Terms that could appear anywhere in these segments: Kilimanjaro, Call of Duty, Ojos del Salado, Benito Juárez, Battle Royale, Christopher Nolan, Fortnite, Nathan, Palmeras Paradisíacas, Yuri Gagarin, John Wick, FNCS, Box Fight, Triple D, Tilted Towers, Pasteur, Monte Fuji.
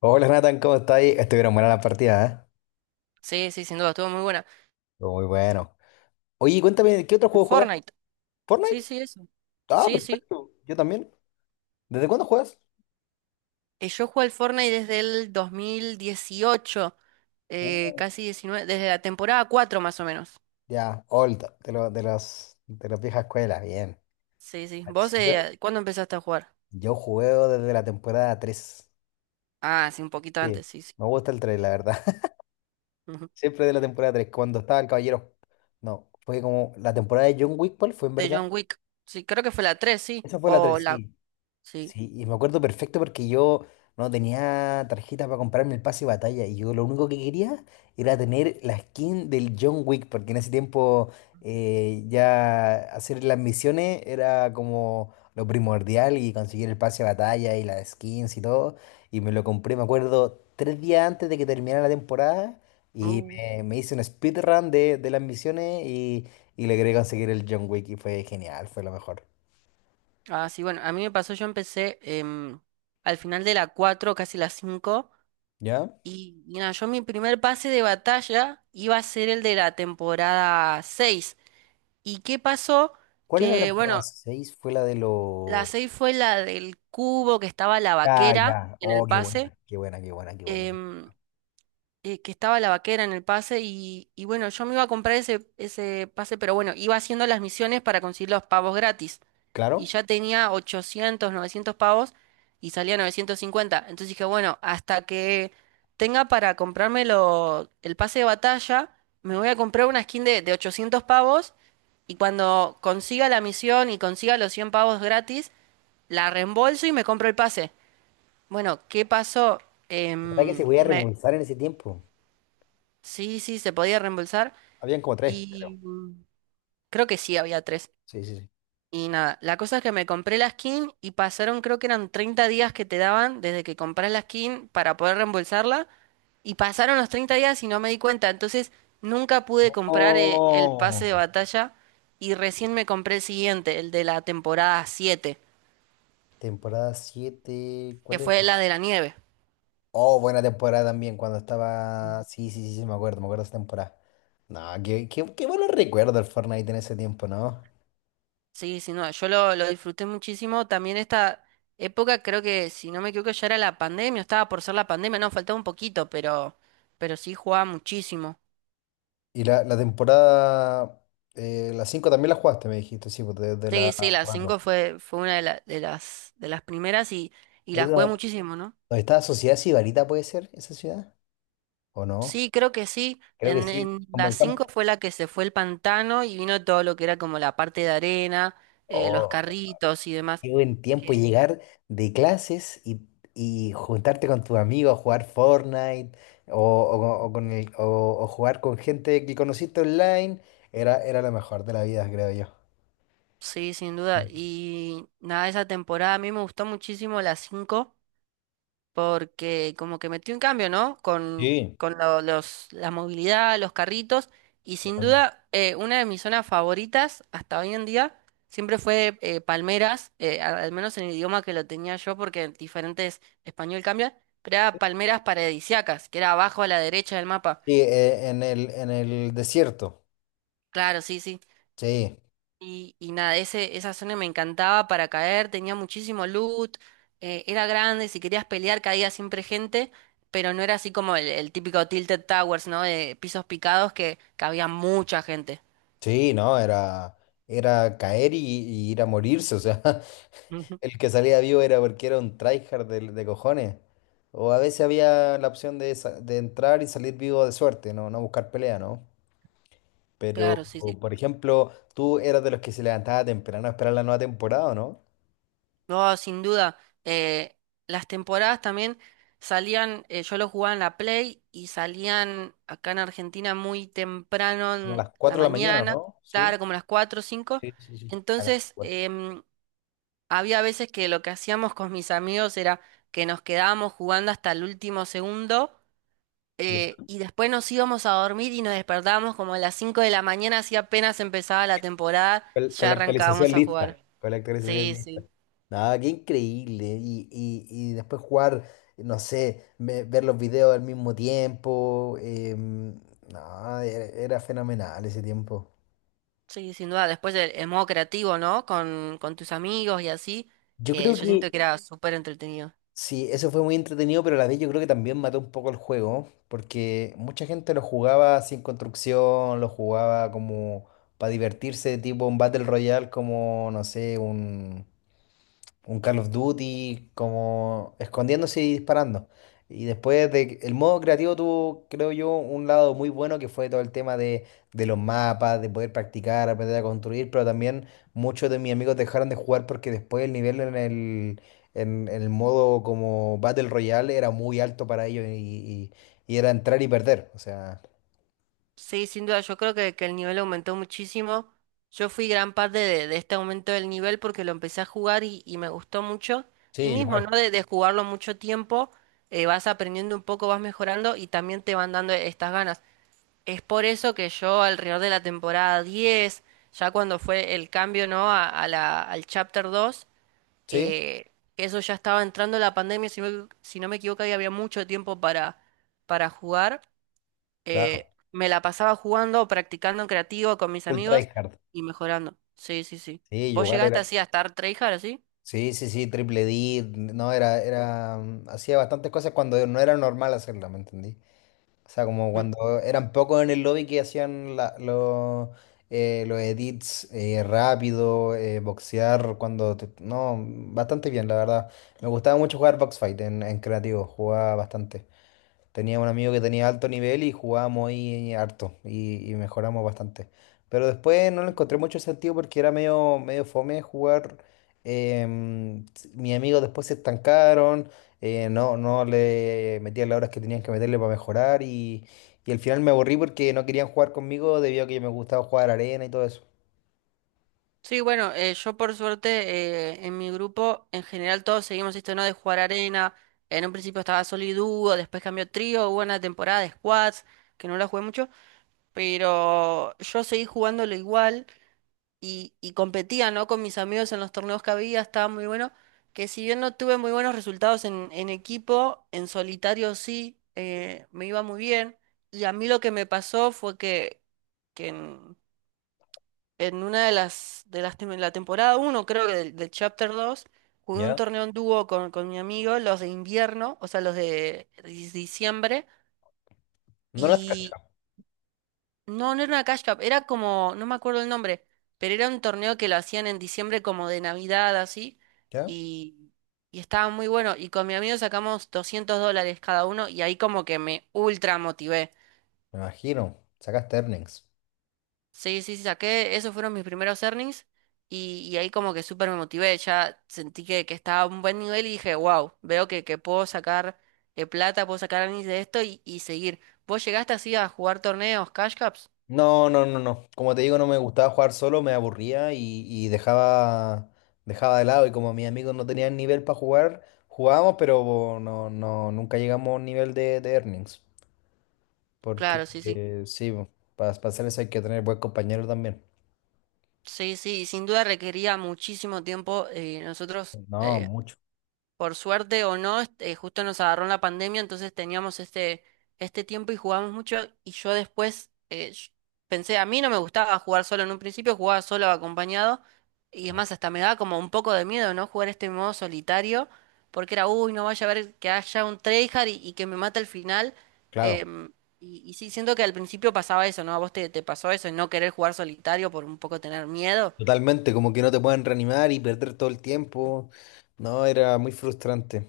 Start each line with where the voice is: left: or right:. left: Hola Nathan, ¿cómo estáis? Estuvieron buenas las partidas, ¿eh?
right: Sí, sí, sin duda, estuvo muy buena.
left: Estuvo muy bueno. Oye, cuéntame, ¿qué otro
right: El
left: juego juegas?
right: Fortnite.
left: ¿Fortnite?
right: Sí, sí, eso.
left: Ah,
right: Sí, sí.
left: perfecto. Yo también. ¿Desde cuándo juegas?
right: Yo juego al Fortnite desde el 2018,
left: Uh,
right: casi 19, desde la temporada 4 más o menos.
left: ya, old, de los de las viejas escuelas, bien.
right: Sí, sí.
left: Sí,
right: ¿Vos
left: yo,
right: cuándo empezaste a jugar?
left: juego desde la temporada 3.
right: Ah, sí, un poquito
left: Sí,
right: antes, sí, sí.
left: me gusta el 3, la verdad.
right: Ujú.
left: Siempre de la temporada tres, cuando estaba el Caballero. No, fue como la temporada de John Wick, ¿cuál fue en
right: De John
left: verdad?
right: Wick. Sí, creo que fue la 3, sí.
left: Esa fue la 3, sí.
right: Sí.
left: Sí, y me acuerdo perfecto porque yo no tenía tarjeta para comprarme el pase de batalla, y yo lo único que quería era tener la skin del John Wick, porque en ese tiempo ya hacer las misiones era como lo primordial, y conseguir el pase de batalla y las skins y todo. Y me lo compré, me acuerdo, tres días antes de que terminara la temporada, y
right: Uh.
left: me hice un speedrun de las misiones, y logré conseguir el John Wick y fue genial, fue lo mejor.
right: Ah, sí, bueno, a mí me pasó, yo empecé al final de la 4, casi la 5.
left: ¿Ya?
right: Y nada, yo mi primer pase de batalla iba a ser el de la temporada 6. ¿Y qué pasó?
left: ¿Cuál es la
right: Que
left: temporada
right: bueno,
left: 6? Fue la de
right: la
left: los...
right: 6 fue la del cubo, que estaba la
left: Ah,
right: vaquera
left: ya.
right: en el
left: Oh, qué
right: pase.
left: buena, qué buena, qué buena, qué buena.
right: em, que estaba la vaquera en el pase y bueno, yo me iba a comprar ese, ese pase, pero bueno, iba haciendo las misiones para conseguir los pavos gratis. Y
left: Claro.
right: ya tenía 800 900 pavos y salía 950. Entonces dije, bueno, hasta que tenga para comprarme el pase de batalla, me voy a comprar una skin de 800 pavos, y cuando consiga la misión y consiga los 100 pavos gratis, la reembolso y me compro el pase. Bueno, ¿qué pasó?
left: La verdad que se
right: Em,
left: podía
right: me...
left: remontar en ese tiempo.
right: Sí, sí, se podía reembolsar.
left: Habían como tres, creo.
right: y mm, Creo que sí había tres.
left: Sí, sí, sí.
right: Y nada, la cosa es que me compré la skin y pasaron, creo que eran 30 días que te daban desde que compras la skin para poder reembolsarla. Y pasaron los 30 días y no me di cuenta. Entonces nunca pude comprar el pase
left: Oh.
right: de batalla, y recién me compré el siguiente, el de la temporada 7,
left: ¿Temporada siete,
right: que
left: cuál era?
right: fue la de la nieve.
left: Oh, buena temporada también, cuando estaba... Sí, sí, sí, sí, me acuerdo de esa temporada. No, qué, qué, qué buenos recuerdos del Fortnite en ese tiempo, ¿no?
right: Sí, sí, no, yo lo disfruté muchísimo. También esta época, creo que, si no me equivoco, ya era la pandemia, estaba por ser la pandemia, no, faltaba un poquito, pero sí jugaba muchísimo.
left: Y la temporada... la 5 también la jugaste, me dijiste, sí, pues desde la
right: Sí, sí, la 5 fue, fue una de, de las primeras, y la jugué
left: 4.
right: muchísimo, ¿no?
left: ¿Dónde está Sociedad Sibarita, puede ser esa ciudad? ¿O no?
right: Sí, creo que sí.
left: Creo que sí,
right: En
left: como
right: la
left: el
right: 5
left: campo.
right: fue la que se fue el pantano y vino todo lo que era como la parte de arena, los
left: Oh,
right: carritos y demás.
left: qué buen tiempo
right: Que,
left: llegar de clases y juntarte con tus amigos a jugar Fortnite o, o con o jugar con gente que conociste online. Era, era lo mejor de la vida, creo yo.
right: sí, sin
left: Sí,
right: duda. Y nada, esa temporada a mí me gustó muchísimo la 5, porque como que metió un cambio, ¿no?
left: sí,
right: Con los, la movilidad, los carritos, y sin
left: totalmente.
right: duda una de mis zonas favoritas hasta hoy en día siempre fue Palmeras, al menos en el idioma que lo tenía yo, porque en diferentes español cambia, pero era Palmeras Paradisíacas, que era abajo a la derecha del mapa.
left: Sí, en el desierto.
right: Claro, sí, sí.
left: Sí,
right: Y nada, ese, esa zona me encantaba para caer, tenía muchísimo loot, era grande, si querías pelear caía siempre gente, pero no era así como el típico Tilted Towers, ¿no? De pisos picados, que había mucha gente.
left: sí, no, era, era caer y ir a morirse, o sea,
right: Ujú.
left: el que salía vivo era porque era un tryhard de cojones. O a veces había la opción de, de entrar y salir vivo de suerte, no, no buscar pelea, ¿no? Pero,
right: Claro, sí, sí.
left: o, por ejemplo, tú eras de los que se levantaba temprano a esperar la nueva temporada, ¿o no?
right: No, sin duda. Las temporadas también salían, yo lo jugaba en la Play y salían acá en Argentina muy temprano
left: ¿Como a
right: en
left: las
right: la
left: 4 de la mañana, o
right: mañana,
left: no? Sí.
right: claro, como las 4 o 5.
left: Sí, sí, sí. Acá,
right: Entonces,
left: igual.
right: había veces que lo que hacíamos con mis amigos era que nos quedábamos jugando hasta el último segundo, y después nos íbamos a dormir y nos despertábamos como a las 5 de la mañana, así apenas empezaba la temporada,
left: Con
right: ya
left: la actualización
right: arrancábamos a jugar.
left: lista. Con la actualización
right: Sí,
left: lista.
right: sí,
left: No, qué increíble. Y después jugar, no sé, ver los videos al mismo tiempo. No, era, era fenomenal ese tiempo.
right: sí, sin duda. Después el modo creativo, ¿no? Con tus amigos y así,
left: Yo
right: que
left: creo
right: yo siento
left: que
right: que era, sí, súper entretenido.
left: sí, eso fue muy entretenido, pero a la vez yo creo que también mató un poco el juego, porque mucha gente lo jugaba sin construcción, lo jugaba como para divertirse, tipo un Battle Royale, como, no sé, un Call of Duty, como escondiéndose y disparando. Y después de, el modo creativo tuvo, creo yo, un lado muy bueno que fue todo el tema de los mapas, de poder practicar, aprender a construir, pero también muchos de mis amigos dejaron de jugar porque después el nivel en el modo como Battle Royale era muy alto para ellos y era entrar y perder. O sea,
right: Sí, sin duda, yo creo que el nivel aumentó muchísimo. Yo fui gran parte de este aumento del nivel porque lo empecé a jugar y me gustó mucho.
left: sí,
right: Y mismo,
left: igual.
right: ¿no? De jugarlo mucho tiempo, vas aprendiendo un poco, vas mejorando y también te van dando estas ganas. Es por eso que yo, alrededor de la temporada 10, ya cuando fue el cambio, ¿no? A la, al Chapter 2,
left: Sí,
right: eh, eso ya estaba entrando la pandemia, si no, si no me equivoco, y había mucho tiempo para jugar.
left: claro.
right: Me la pasaba jugando, practicando en creativo con mis
left: Full
right: amigos
left: tryhard.
right: y mejorando. Sí, sí, sí.
left: Sí,
right: ¿Vos
left: igual
right: llegaste
left: era.
right: así a estar tryhard así?
left: Sí, sí, sí, Triple D, no, era, era, hacía bastantes cosas cuando no era normal hacerla, ¿me entendí? O sea, como
right: Mm.
left: cuando eran pocos en el lobby que hacían los edits rápido, boxear, cuando, no, bastante bien, la verdad. Me gustaba mucho jugar Box Fight en creativo, jugaba bastante. Tenía un amigo que tenía alto nivel y jugábamos ahí harto y mejoramos bastante. Pero después no le encontré mucho sentido porque era medio, medio fome jugar. Mis amigos después se estancaron, no, no le metían las horas que tenían que meterle para mejorar, y al final me aburrí porque no querían jugar conmigo debido a que me gustaba jugar arena y todo eso.
right: Sí, bueno, yo por suerte en mi grupo en general todos seguimos esto, ¿no? De jugar arena. En un principio estaba solo y dúo, después cambió trío, hubo una temporada de squads que no la jugué mucho, pero yo seguí jugándolo igual. Y, y competía, ¿no? Con mis amigos en los torneos que había, estaba muy bueno. Que si bien no tuve muy buenos resultados en equipo, en solitario sí, me iba muy bien. Y a mí lo que me pasó fue que en una de las, la temporada 1, creo que del, del Chapter dos, jugué un
left: ¿Ya?
right: torneo en dúo con mi amigo, los de invierno, o sea, los de diciembre.
left: No las cachaba.
right: No, no era una Cash Cup, era como, no me acuerdo el nombre, pero era un torneo que lo hacían en diciembre como de Navidad, así,
left: ¿Ya?
right: y, y estaba muy bueno. Y con mi amigo sacamos $200 cada uno y ahí como que me ultra motivé.
left: Me imagino. Sacaste earnings.
right: Sí, sí, sí, saqué, esos fueron mis primeros earnings, y ahí como que súper me motivé, ya sentí que estaba a un buen nivel y dije, wow, veo que puedo sacar plata, puedo sacar earnings de esto y seguir. ¿Vos llegaste así a jugar torneos, Cash Cups?
left: No, no, no, no. Como te digo, no me gustaba jugar solo, me aburría y dejaba, dejaba de lado. Y como mis amigos no tenían nivel para jugar, jugábamos, pero no, no, nunca llegamos a un nivel de earnings. Porque
right: Claro, sí, sí.
left: sí, para hacer eso hay que tener buen compañero también.
right: Sí, sí, sin duda requería muchísimo tiempo. Nosotros,
left: No, mucho.
right: por suerte o no, justo nos agarró en la pandemia, entonces teníamos este, este tiempo y jugamos mucho. Y yo después pensé, a mí no me gustaba jugar solo en un principio, jugaba solo o acompañado. Y es
left: Claro.
right: más, hasta me daba como un poco de miedo, ¿no? Jugar este modo solitario, porque era, uy, no vaya a ver que haya un tryhard y que me mate al final.
left: Claro.
right: em, y, y sí, siento que al principio pasaba eso, ¿no? ¿A vos te, te pasó eso, no querer jugar solitario por un poco tener miedo?
left: Totalmente, como que no te pueden reanimar y perder todo el tiempo. No, era muy frustrante.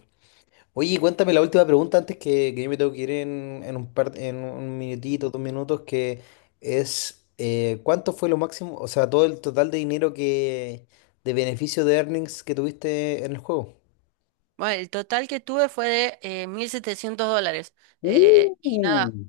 left: Oye, cuéntame la última pregunta antes que yo me tengo que ir en un par, en un minutito, dos minutos, que es ¿cuánto fue lo máximo? O sea, todo el total de dinero de beneficio de earnings que tuviste en el juego.
right: Bueno, el total que tuve fue de $1,700. Y nada,
left: Uh.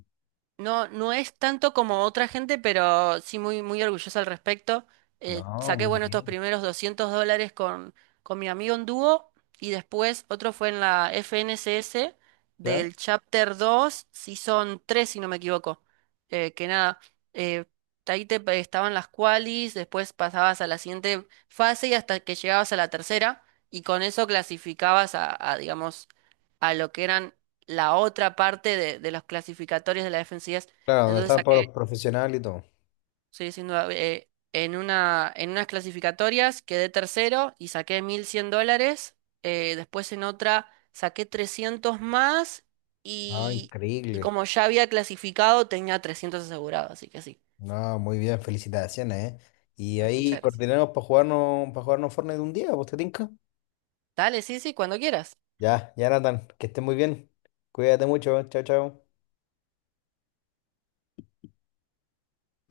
right: no, no es tanto como otra gente, pero sí muy, muy orgullosa al respecto.
left: No,
right: Saqué,
left: muy
right: bueno, estos
left: bien.
right: primeros $200 con mi amigo en dúo, y después otro fue en la FNCS
left: ¿Ya?
right: del Chapter 2, si son 3 si no me equivoco. Que nada, eh, ahí te estaban las qualis, después pasabas a la siguiente fase y hasta que llegabas a la tercera, y con eso clasificabas a digamos, a lo que eran la otra parte de los clasificatorios de la FNCS.
left: Claro, donde
right: Entonces
left: estaban todos
right: saqué,
left: los profesionales y todo.
right: estoy diciendo, en una, en unas clasificatorias quedé tercero y saqué $1,100. Después en otra saqué 300 más,
left: Ah,
right: y, y
left: increíble.
right: como ya había clasificado tenía 300 asegurados, así que sí.
left: No, muy bien, felicitaciones, ¿eh? Y
right: Ah,
left: ahí
right: muchas gracias.
left: coordinamos para jugarnos Fortnite un día, ¿vos te tinca?
right: Dale, sí, sí, cuando quieras.
left: Ya, ya Nathan, que estés muy bien. Cuídate mucho, ¿eh? Chao, chao.